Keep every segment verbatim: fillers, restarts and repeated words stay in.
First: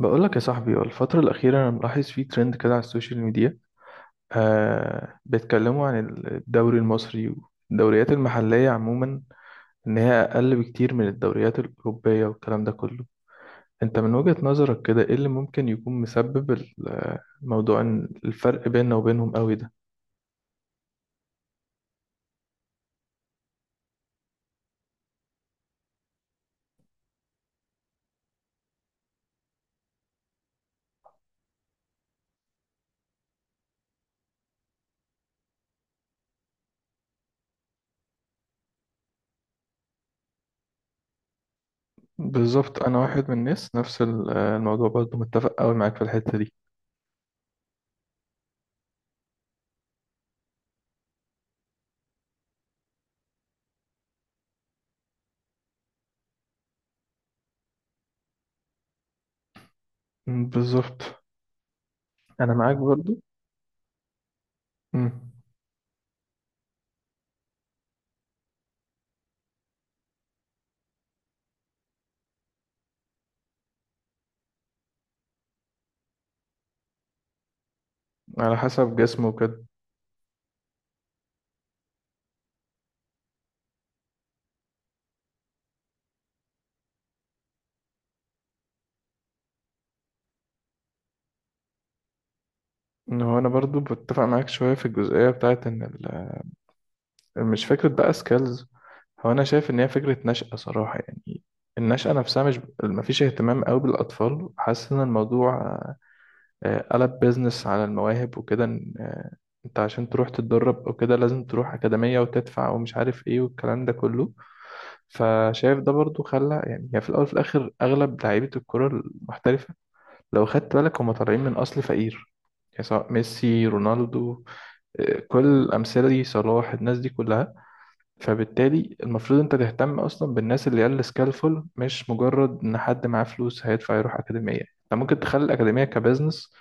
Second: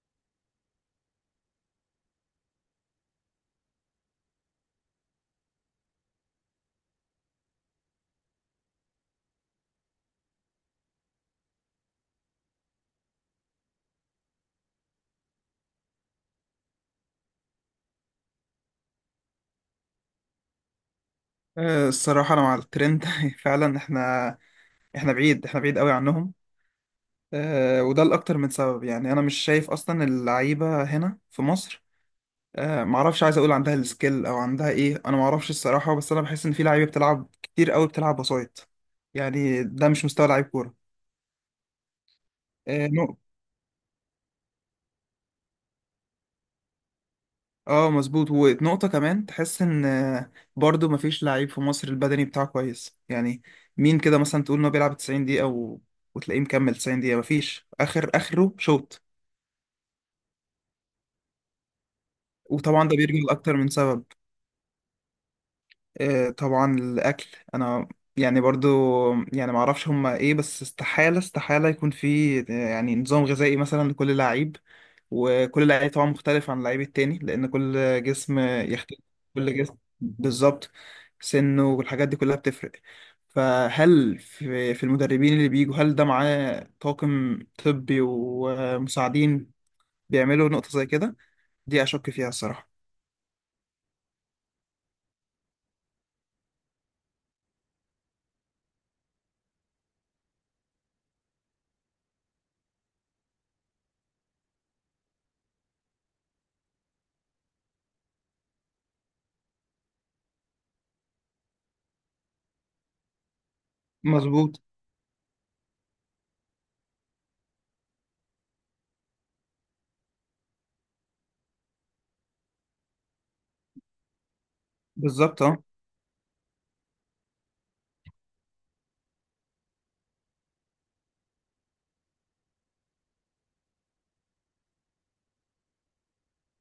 بقولك يا صاحبي، الفترة الأخيرة أنا ملاحظ فيه ترند كده على السوشيال ميديا. آه بيتكلموا عن الدوري المصري والدوريات المحلية عموما، إن هي أقل بكتير من الدوريات الأوروبية والكلام ده كله. أنت من وجهة نظرك كده إيه اللي ممكن يكون مسبب ال- موضوع إن الفرق بيننا وبينهم قوي ده؟ آه، الصراحة أنا مع الترند فعلا إحنا إحنا بعيد إحنا بعيد قوي عنهم. آه، وده لأكتر من سبب. يعني أنا مش شايف أصلا اللعيبة هنا في مصر. آه، معرفش، عايز أقول عندها السكيل أو عندها إيه، أنا معرفش الصراحة، بس أنا بحس إن في لعيبة بتلعب كتير قوي، بتلعب وسايط. يعني ده مش مستوى لعيب كورة. بالظبط، آه، أنا نق- واحد من الناس نفس ال- الموضوع، برضه متفق قوي معاك في الحتة دي. آه، مظبوط. ونقطة كمان تحس إن، آه، برضو مفيش لعيب في مصر البدني بتاعه كويس يعني. مين كده مثلا تقول إن هو بيلعب تسعين دقيقة و... وتلاقيه مكمل تسعين دقيقة؟ مفيش، آخر آخره شوط. مم، بالظبط، أنا معاك وطبعا ده برضه. بيرجع لأكتر من سبب. مم، آه، طبعا الأكل. أنا يعني، برضو يعني ما اعرفش هما ايه، بس استحالة استحالة يكون في، آه، يعني نظام غذائي مثلا لكل لعيب. وكل لعيب طبعا مختلف عن اللعيب التاني، لأن كل جسم على حسب يختلف. جسمه كل وكده. جسم بالظبط، سنه والحاجات دي كلها بتفرق. فهل في في المدربين اللي بيجوا، هل ده معاه طاقم طبي ومساعدين بيعملوا نقطة زي كده؟ دي أشك فيها الصراحة. إن هو انا برضو بتفق معاك شويه في الجزئيه بتاعت ان ال- مش فكره بقى سكيلز. هو انا شايف ان هي فكره نشأة صراحه، يعني النشأة نفسها. مش مفيش اهتمام قوي بالاطفال، حاسس ان الموضوع آه، قلب بيزنس على المواهب وكده. إن، آه، انت عشان تروح تتدرب او كده لازم تروح اكاديميه وتدفع ومش عارف ايه والكلام ده كله. مظبوط فشايف ده برضو خلى، يعني هي في الاول وفي الاخر اغلب لعيبه الكره المحترفه، لو خدت بالك، هم طالعين من اصل فقير، يعني سواء ميسي، رونالدو، بالظبط. كل اه، الأمثلة دي، صلاح، الناس دي كلها. فبالتالي المفروض أنت تهتم أصلا بالناس اللي قال سكالفول، مش مجرد إن حد معاه فلوس هيدفع يروح أكاديمية. أنت ممكن تخلي الأكاديمية كبزنس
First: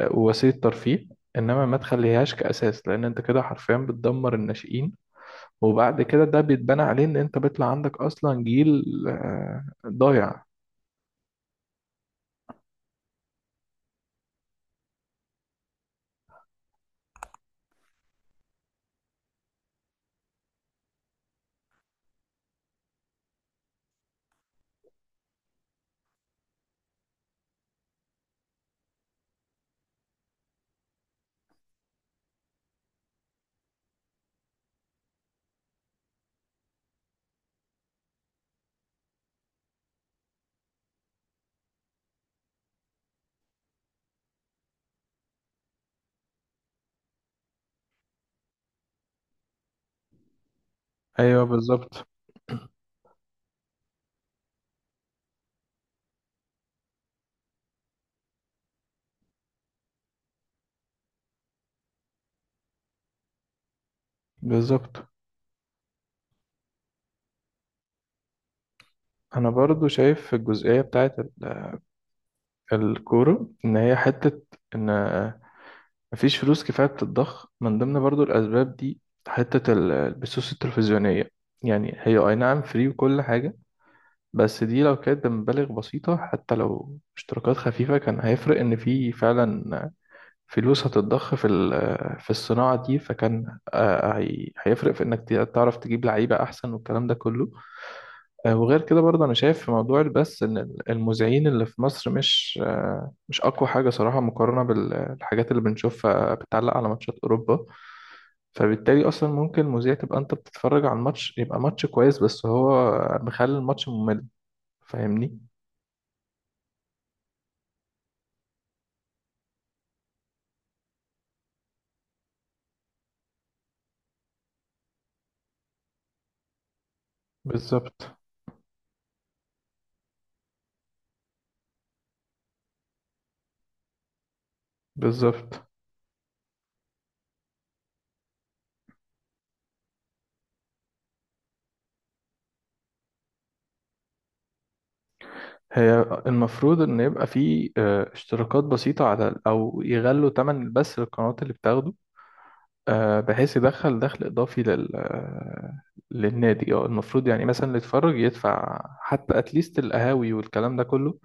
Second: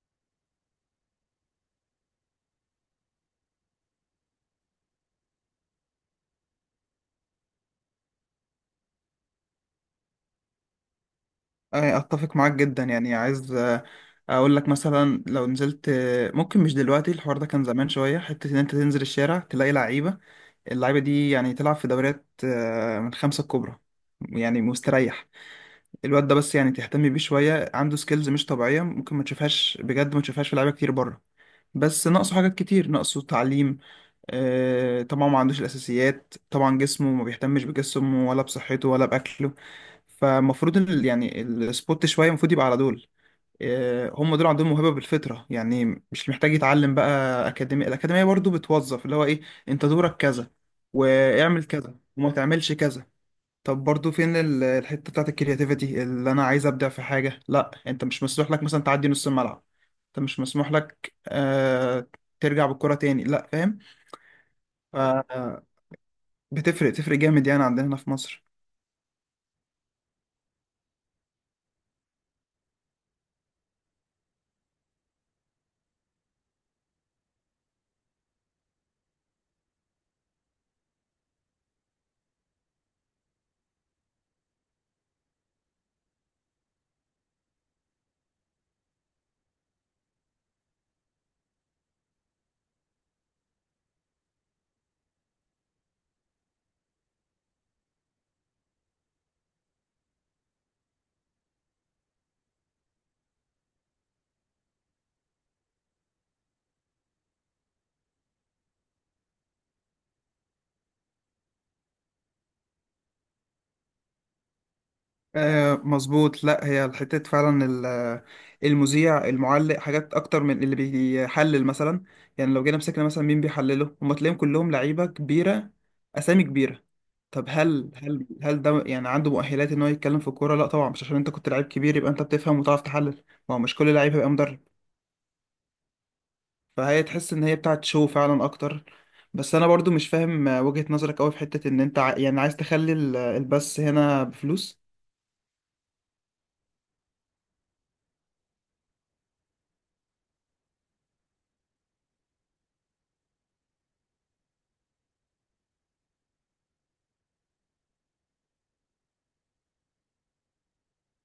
آه، ووسيلة ترفيه، إنما ما تخليهاش كأساس، لأن أنت كده حرفيا بتدمر الناشئين. وبعد كده ده بيتبنى عليه إن أنت بيطلع عندك أصلا جيل آه، ضايع. آه، اتفق معاك جدا. يعني عايز، آه، اقول لك مثلا لو نزلت، آه، ممكن مش دلوقتي، الحوار ده كان زمان شويه، حته ان انت تنزل الشارع تلاقي لعيبه. اللعيبه دي يعني تلعب في دوريات، آه، من خمسه الكبرى يعني، مستريح. الواد ده بس يعني تهتم بيه شويه، عنده سكيلز مش طبيعيه ممكن ما تشوفهاش بجد، ما تشوفهاش في لعيبه كتير بره. بس ناقصه حاجات كتير، ناقصه تعليم. آه، طبعا ما عندوش الأساسيات، طبعا جسمه ما بيهتمش بجسمه ولا بصحته ولا بأكله. فالمفروض ال- يعني السبوت شوية المفروض يبقى على دول. آه، هم دول عندهم موهبة بالفطرة يعني، مش محتاج يتعلم بقى. أكاديمية الأكاديمية برضو بتوظف اللي هو إيه، أنت دورك كذا أيوه، واعمل كذا بالظبط. وما تعملش كذا. طب برضو فين ال- الحتة بتاعت الكرياتيفيتي؟ اللي أنا عايز أبدع في حاجة، لا، أنت مش مسموح لك مثلا تعدي نص الملعب، أنت مش مسموح لك، آه، ترجع بالكرة تاني، لا. بالظبط. فاهم. بتفرق، تفرق جامد يعني، عندنا هنا في مصر. أنا برضو شايف في الجزئية بتاعت ال- الكورة إن هي حتة إن مفيش فلوس كفاية بتتضخ من ضمن برضو الأسباب دي. حتة ال- البثوث التلفزيونية، يعني هي أي نعم فري وكل حاجة، بس دي لو كانت بمبالغ بسيطة حتى لو اشتراكات خفيفة كان هيفرق إن في فعلا فلوس هتتضخ في ال- في الصناعة دي. فكان آه، هي- هيفرق في إنك ت- تعرف تجيب لعيبة أحسن والكلام ده كله. آه، وغير كده برضه أنا شايف في موضوع البث إن ال- المذيعين اللي في مصر مش آه، مش أقوى حاجة صراحة مقارنة بالحاجات اللي بنشوفها بتعلق على ماتشات أوروبا. فبالتالي اصلا ممكن المذيع، تبقى انت بتتفرج على الماتش يبقى ماتش كويس، بس هو مخلي الماتش ممل. فاهمني؟ آه، مظبوط. لا، هي الحتة فعلا ال- المذيع المعلق حاجات اكتر من اللي بيحلل مثلا. يعني لو جينا مسكنا مثلا مين بيحلله، هم تلاقيهم كلهم لعيبة كبيرة، اسامي كبيرة. طب هل بالظبط. هل هل ده يعني عنده مؤهلات ان هو يتكلم في الكورة؟ لا طبعا، مش عشان انت كنت لعيب كبير يبقى انت بتفهم وتعرف تحلل، ما هو مش كل لعيب هيبقى مدرب. بالظبط، فهي تحس ان هي بتاعت شو فعلا اكتر. بس انا برضو مش فاهم، آه، وجهة نظرك قوي في حتة ان انت ع- يعني عايز تخلي ال- البث هنا بفلوس. هي المفروض ان يبقى في آه، اشتراكات بسيطة على ال- او يغلوا تمن بس للقنوات اللي بتاخده، آه، بحيث يدخل دخل اضافي لل آه، للنادي. اه، المفروض يعني مثلا اللي يتفرج يدفع، حتى اتليست القهاوي والكلام ده كله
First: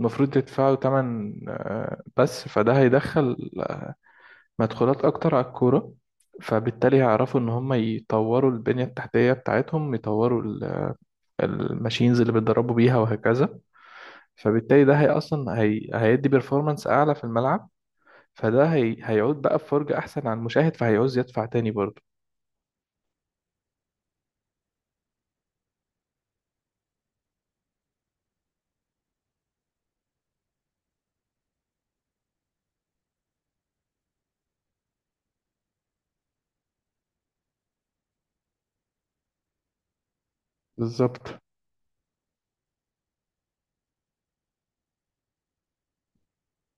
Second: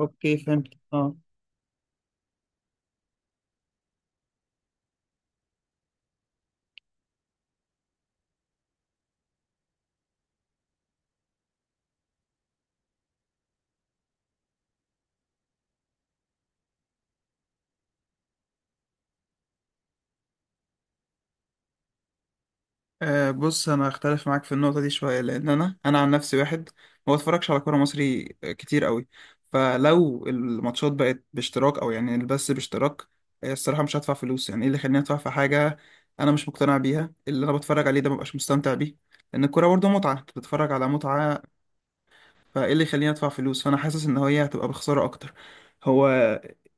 المفروض فهمت. يدفعوا اه، تمن آه، بس. فده هيدخل مدخولات أكتر على الكورة، فبالتالي هيعرفوا إن هم يطوروا البنية التحتية بتاعتهم، يطوروا ال- الماشينز اللي بيتدربوا بيها وهكذا. فبالتالي ده هي أصلا هي... هيدي بيرفورمانس أعلى في الملعب، فده هي... هيعود بقى بفرجة أحسن على المشاهد، فهيعوز يدفع تاني برضه. آه، بص انا اختلف معاك في النقطه دي شويه، لان انا انا عن نفسي واحد ما بتفرجش على كوره مصري كتير قوي. فلو الماتشات بقت باشتراك او يعني البث باشتراك، آه، الصراحه مش هدفع فلوس. يعني ايه اللي يخليني ادفع في حاجه انا مش مقتنع بيها؟ اللي انا بتفرج عليه ده مبقاش مستمتع بيه، لان الكوره برضه متعه، انت بتتفرج على بالظبط. متعه. فايه اللي يخليني ادفع فلوس؟ فانا حاسس ان هي هتبقى بخسارة اكتر. هو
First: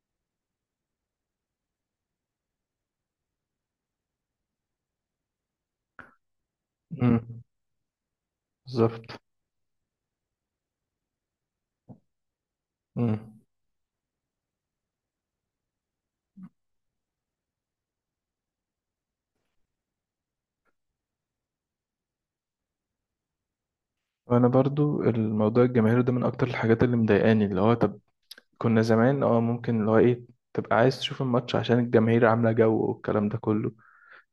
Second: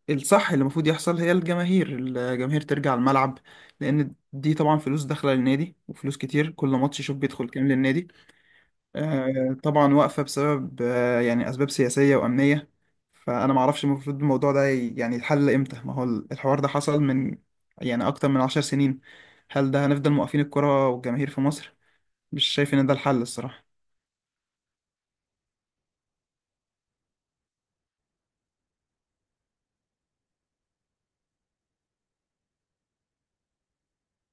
الصح اللي المفروض يحصل، هي الجماهير الجماهير ترجع الملعب. لان دي طبعا فلوس داخله للنادي، وفلوس كتير كل ماتش شوف مم. بيدخل كام للنادي. بالظبط. آه، طبعا واقفه بسبب، آه، يعني اسباب سياسيه وامنيه. مم. فانا ما اعرفش المفروض الموضوع ده ي- يعني يتحل امتى. ما هو الحوار ده حصل من، يعني اكتر من عشر سنين. هل ده هنفضل موقفين الكرة والجماهير في مصر؟ مش شايف ان ده الحل الصراحه. وأنا برضو الموضوع الجماهيري ده من أكتر الحاجات اللي مضايقاني. اللي هو طب كنا زمان اه ممكن اللي هو إيه تبقى عايز تشوف الماتش عشان الجماهير عاملة جو والكلام ده كله.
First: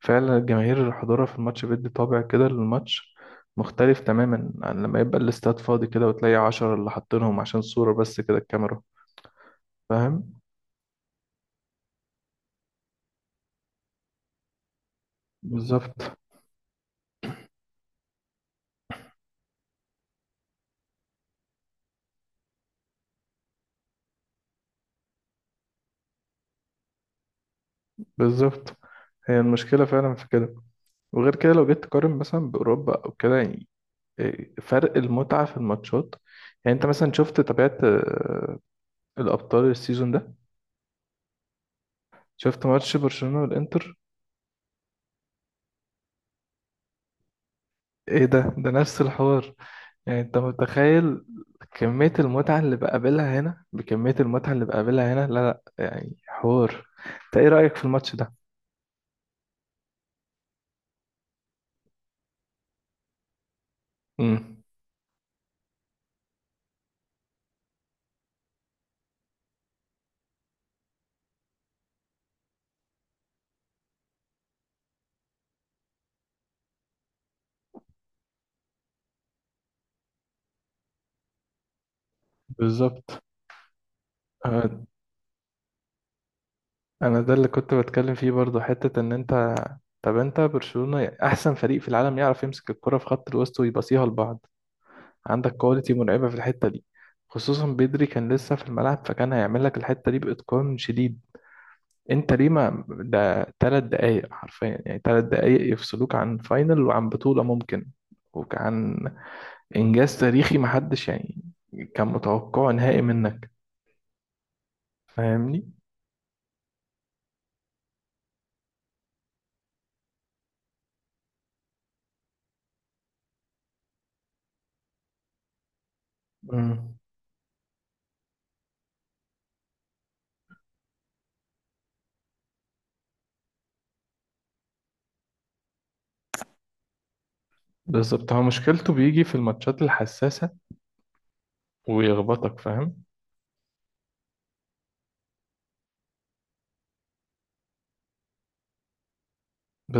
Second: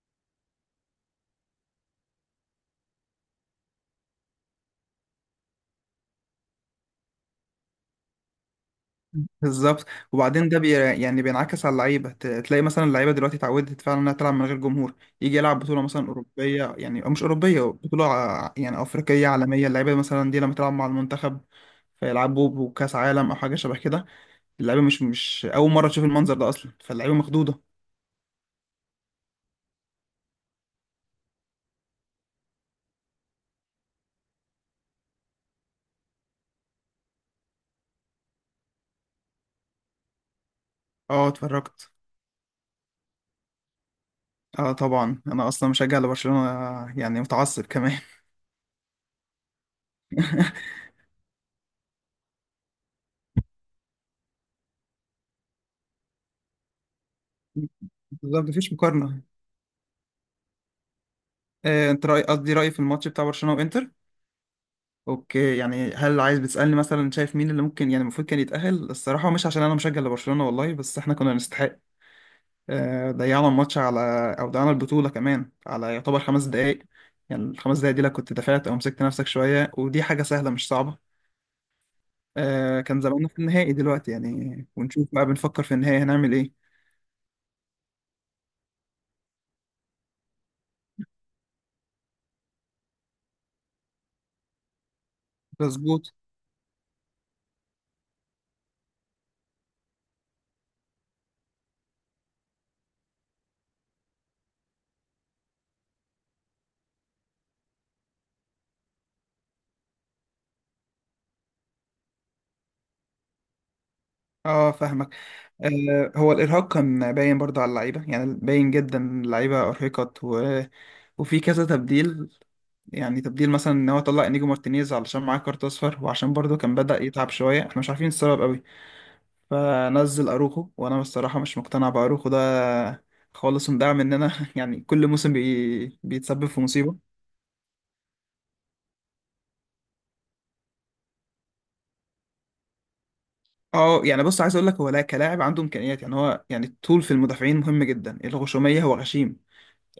فعلا الجماهير حضورها في الماتش بيدي طابع كده للماتش، مختلف تماما عن لما يبقى الاستاد فاضي كده وتلاقي عشرة اللي حاطينهم عشان صورة بس كده الكاميرا. بالظبط. فاهم؟ وبعدين ده بي يعني بينعكس على اللعيبه، ت- تلاقي مثلا اللعيبه دلوقتي اتعودت فعلا انها تلعب من غير جمهور. يجي يلعب بطوله مثلا بالظبط. اوروبيه يعني، او مش اوروبيه، بطوله ع- يعني افريقيه عالميه، اللعيبه مثلا دي لما تلعب مع المنتخب، فيلعبوا بكاس عالم او حاجه شبه كده، اللعيبه مش مش اول مره تشوف المنظر ده اصلا، فاللعيبه مخضوضه. بالظبط، هي المشكلة فعلا في كده. وغير كده لو جيت تقارن مثلا بأوروبا أو كده، يعني إيه فرق المتعة في الماتشات؟ يعني أنت مثلا شفت، تابعت آه، الأبطال السيزون ده؟ اه، اتفرجت. شفت ماتش برشلونة والإنتر؟ اه طبعا، انا اصلا مشجع لبرشلونه يعني، متعصب كمان. إيه ده، ده نفس الحوار. يعني انت متخيل كمية المتعة اللي بقابلها هنا بكمية المتعة اللي بقابلها هنا؟ لا لا، يعني حوار. انت ايه رأيك في الماتش ده؟ بالظبط، مفيش مقارنه. آه، انت راي قصدي رايي في الماتش بتاع برشلونه وانتر. امم، اوكي، يعني هل عايز بتسألني مثلا شايف مين اللي ممكن يعني المفروض كان يتأهل؟ الصراحة مش عشان انا مشجع لبرشلونة والله، بس احنا كنا نستحق. آه، ضيعنا الماتش على، او ضيعنا البطولة كمان على يعتبر خمس دقايق. يعني الخمس دقايق دي لو كنت دفعت او مسكت نفسك شوية، ودي حاجة سهلة مش صعبة، آه، كان بالظبط. زماننا في النهائي دلوقتي يعني، اه، ونشوف بقى، بنفكر في النهائي هنعمل ايه. انا ده اللي كنت بتكلم فيه برضو، حتة ان انت طب انت برشلونة احسن فريق في العالم يعرف يمسك الكرة في خط الوسط ويباصيها لبعض، عندك كواليتي مظبوط. مرعبة في الحتة دي. خصوصا بدري كان لسه في الملعب، فكان هيعمل لك الحتة دي بإتقان شديد. انت ليه ما ده تلات دقايق حرفيا، يعني تلات دقايق يفصلوك عن فاينل وعن بطولة ممكن وعن انجاز تاريخي محدش يعني كان متوقعه، نهائي منك. اه فاهمك. فاهمني؟ آه هو الارهاق كان باين برضه على اللعيبه، يعني باين جدا، اللعيبه ارهقت و... وفي كذا تبديل. يعني تبديل مثلا ان هو طلع انيجو مارتينيز علشان معاه كارت اصفر، وعشان برضه كان امم، بدأ يتعب شويه، احنا مش عارفين السبب قوي. فنزل اروخو، وانا بصراحه مش مقتنع باروخو ده خالص، ومدعم مننا يعني. كل موسم بي... بيتسبب في مصيبه. بالظبط. هو مشكلته بيجي في الماتشات الحساسة ويخبطك، فاهم؟ اه يعني بص، عايز اقول لك هو لا كلاعب عنده امكانيات، يعني هو يعني الطول في المدافعين مهم جدا، الغشوميه هو غشيم.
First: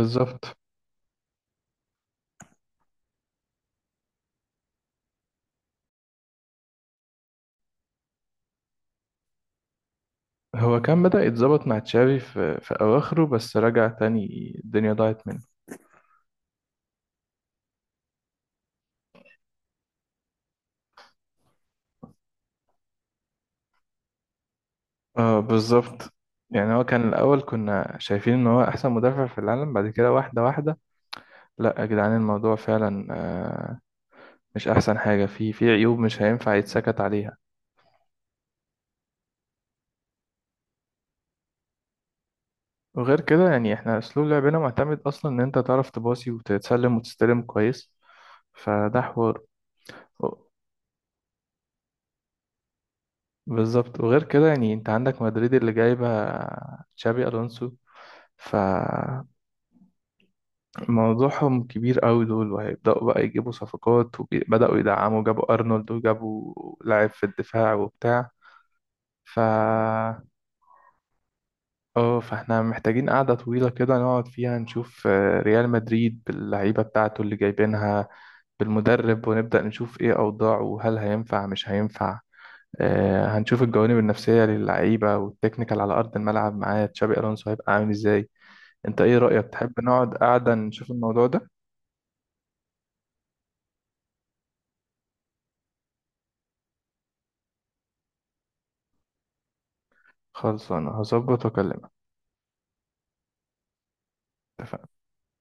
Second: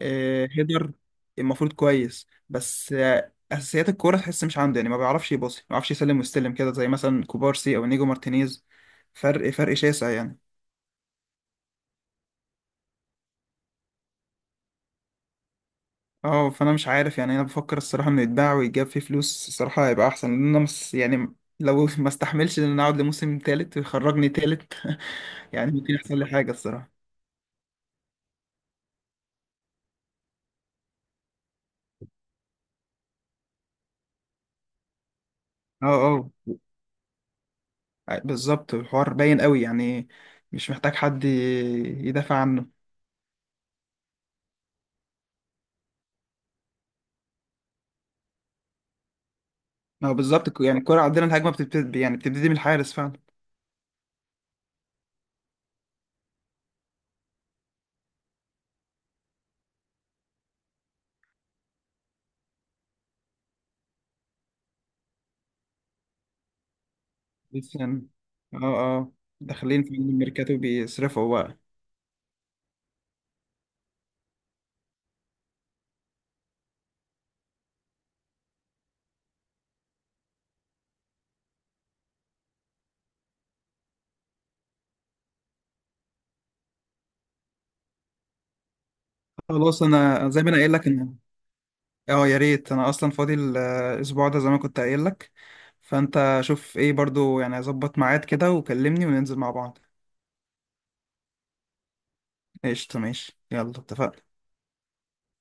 آه، هيدر المفروض كويس، بس آه، اساسيات الكوره تحس مش عنده، يعني ما بيعرفش يباصي، ما بيعرفش يسلم ويستلم كده، زي مثلا كوبارسي او نيجو مارتينيز. فرق، فرق شاسع يعني. هو كان بدأ يتظبط مع تشافي في, في أواخره، بس رجع تاني الدنيا ضاعت منه. اه فانا مش عارف يعني، انا بفكر الصراحه انه يتباع ويتجاب فيه فلوس، الصراحه هيبقى احسن، لان انا مس يعني، لو ما استحملش ان انا اقعد لموسم تالت ويخرجني تالت. اه، يعني ممكن بالظبط. يحصل لي حاجه يعني هو الصراحه. كان الأول كنا شايفين إن هو أحسن مدافع في العالم، بعد كده واحدة واحدة، لا يا جدعان، الموضوع فعلا آه، مش احسن حاجه، في في اه، عيوب مش اه، هينفع يتسكت عليها. بالظبط، الحوار باين قوي يعني، مش محتاج حد ي- يدافع عنه. وغير كده يعني احنا اسلوب لعبنا معتمد اصلا ان انت تعرف تباصي وتتسلم وتستلم كويس، فده حوار. ما هو و- بالظبط الك- يعني الكورة عندنا الهجمة بتبتدي يعني بتبتدي من الحارس فعلا. بالظبط. وغير كده يعني انت عندك مدريد اللي جايبه تشابي الونسو، فموضوعهم كبير قوي دول، وهيبداوا بقى يجيبوا صفقات وبداوا يدعموا، جابوا ارنولد وجابوا لاعب في الدفاع بس يعني، وبتاع. اه اه، ف داخلين في الميركاتو بيصرفوا بقى. اه، فاحنا محتاجين قعدة طويلة كده نقعد فيها نشوف آه، ريال مدريد باللعيبة بتاعته اللي جايبينها بالمدرب، ونبدأ نشوف ايه أوضاعه وهل هينفع مش هينفع. آه، هنشوف الجوانب النفسية للعيبة والتكنيكال على أرض الملعب، معاه تشابي ألونسو هيبقى عامل ازاي. انت ايه رأيك، تحب خلاص نقعد انا زي ما قعدة انا قايل لك نشوف ان، الموضوع ده؟ اه يا ريت، انا اصلا فاضي ال- الاسبوع ده زي ما كنت قايل لك، فانت شوف ايه برضو يعني، اظبط ميعاد كده وكلمني وننزل مع بعض. خلص، انا هظبط واكلمك. قشطة، ماشي، يلا اتفقنا. اتفقنا.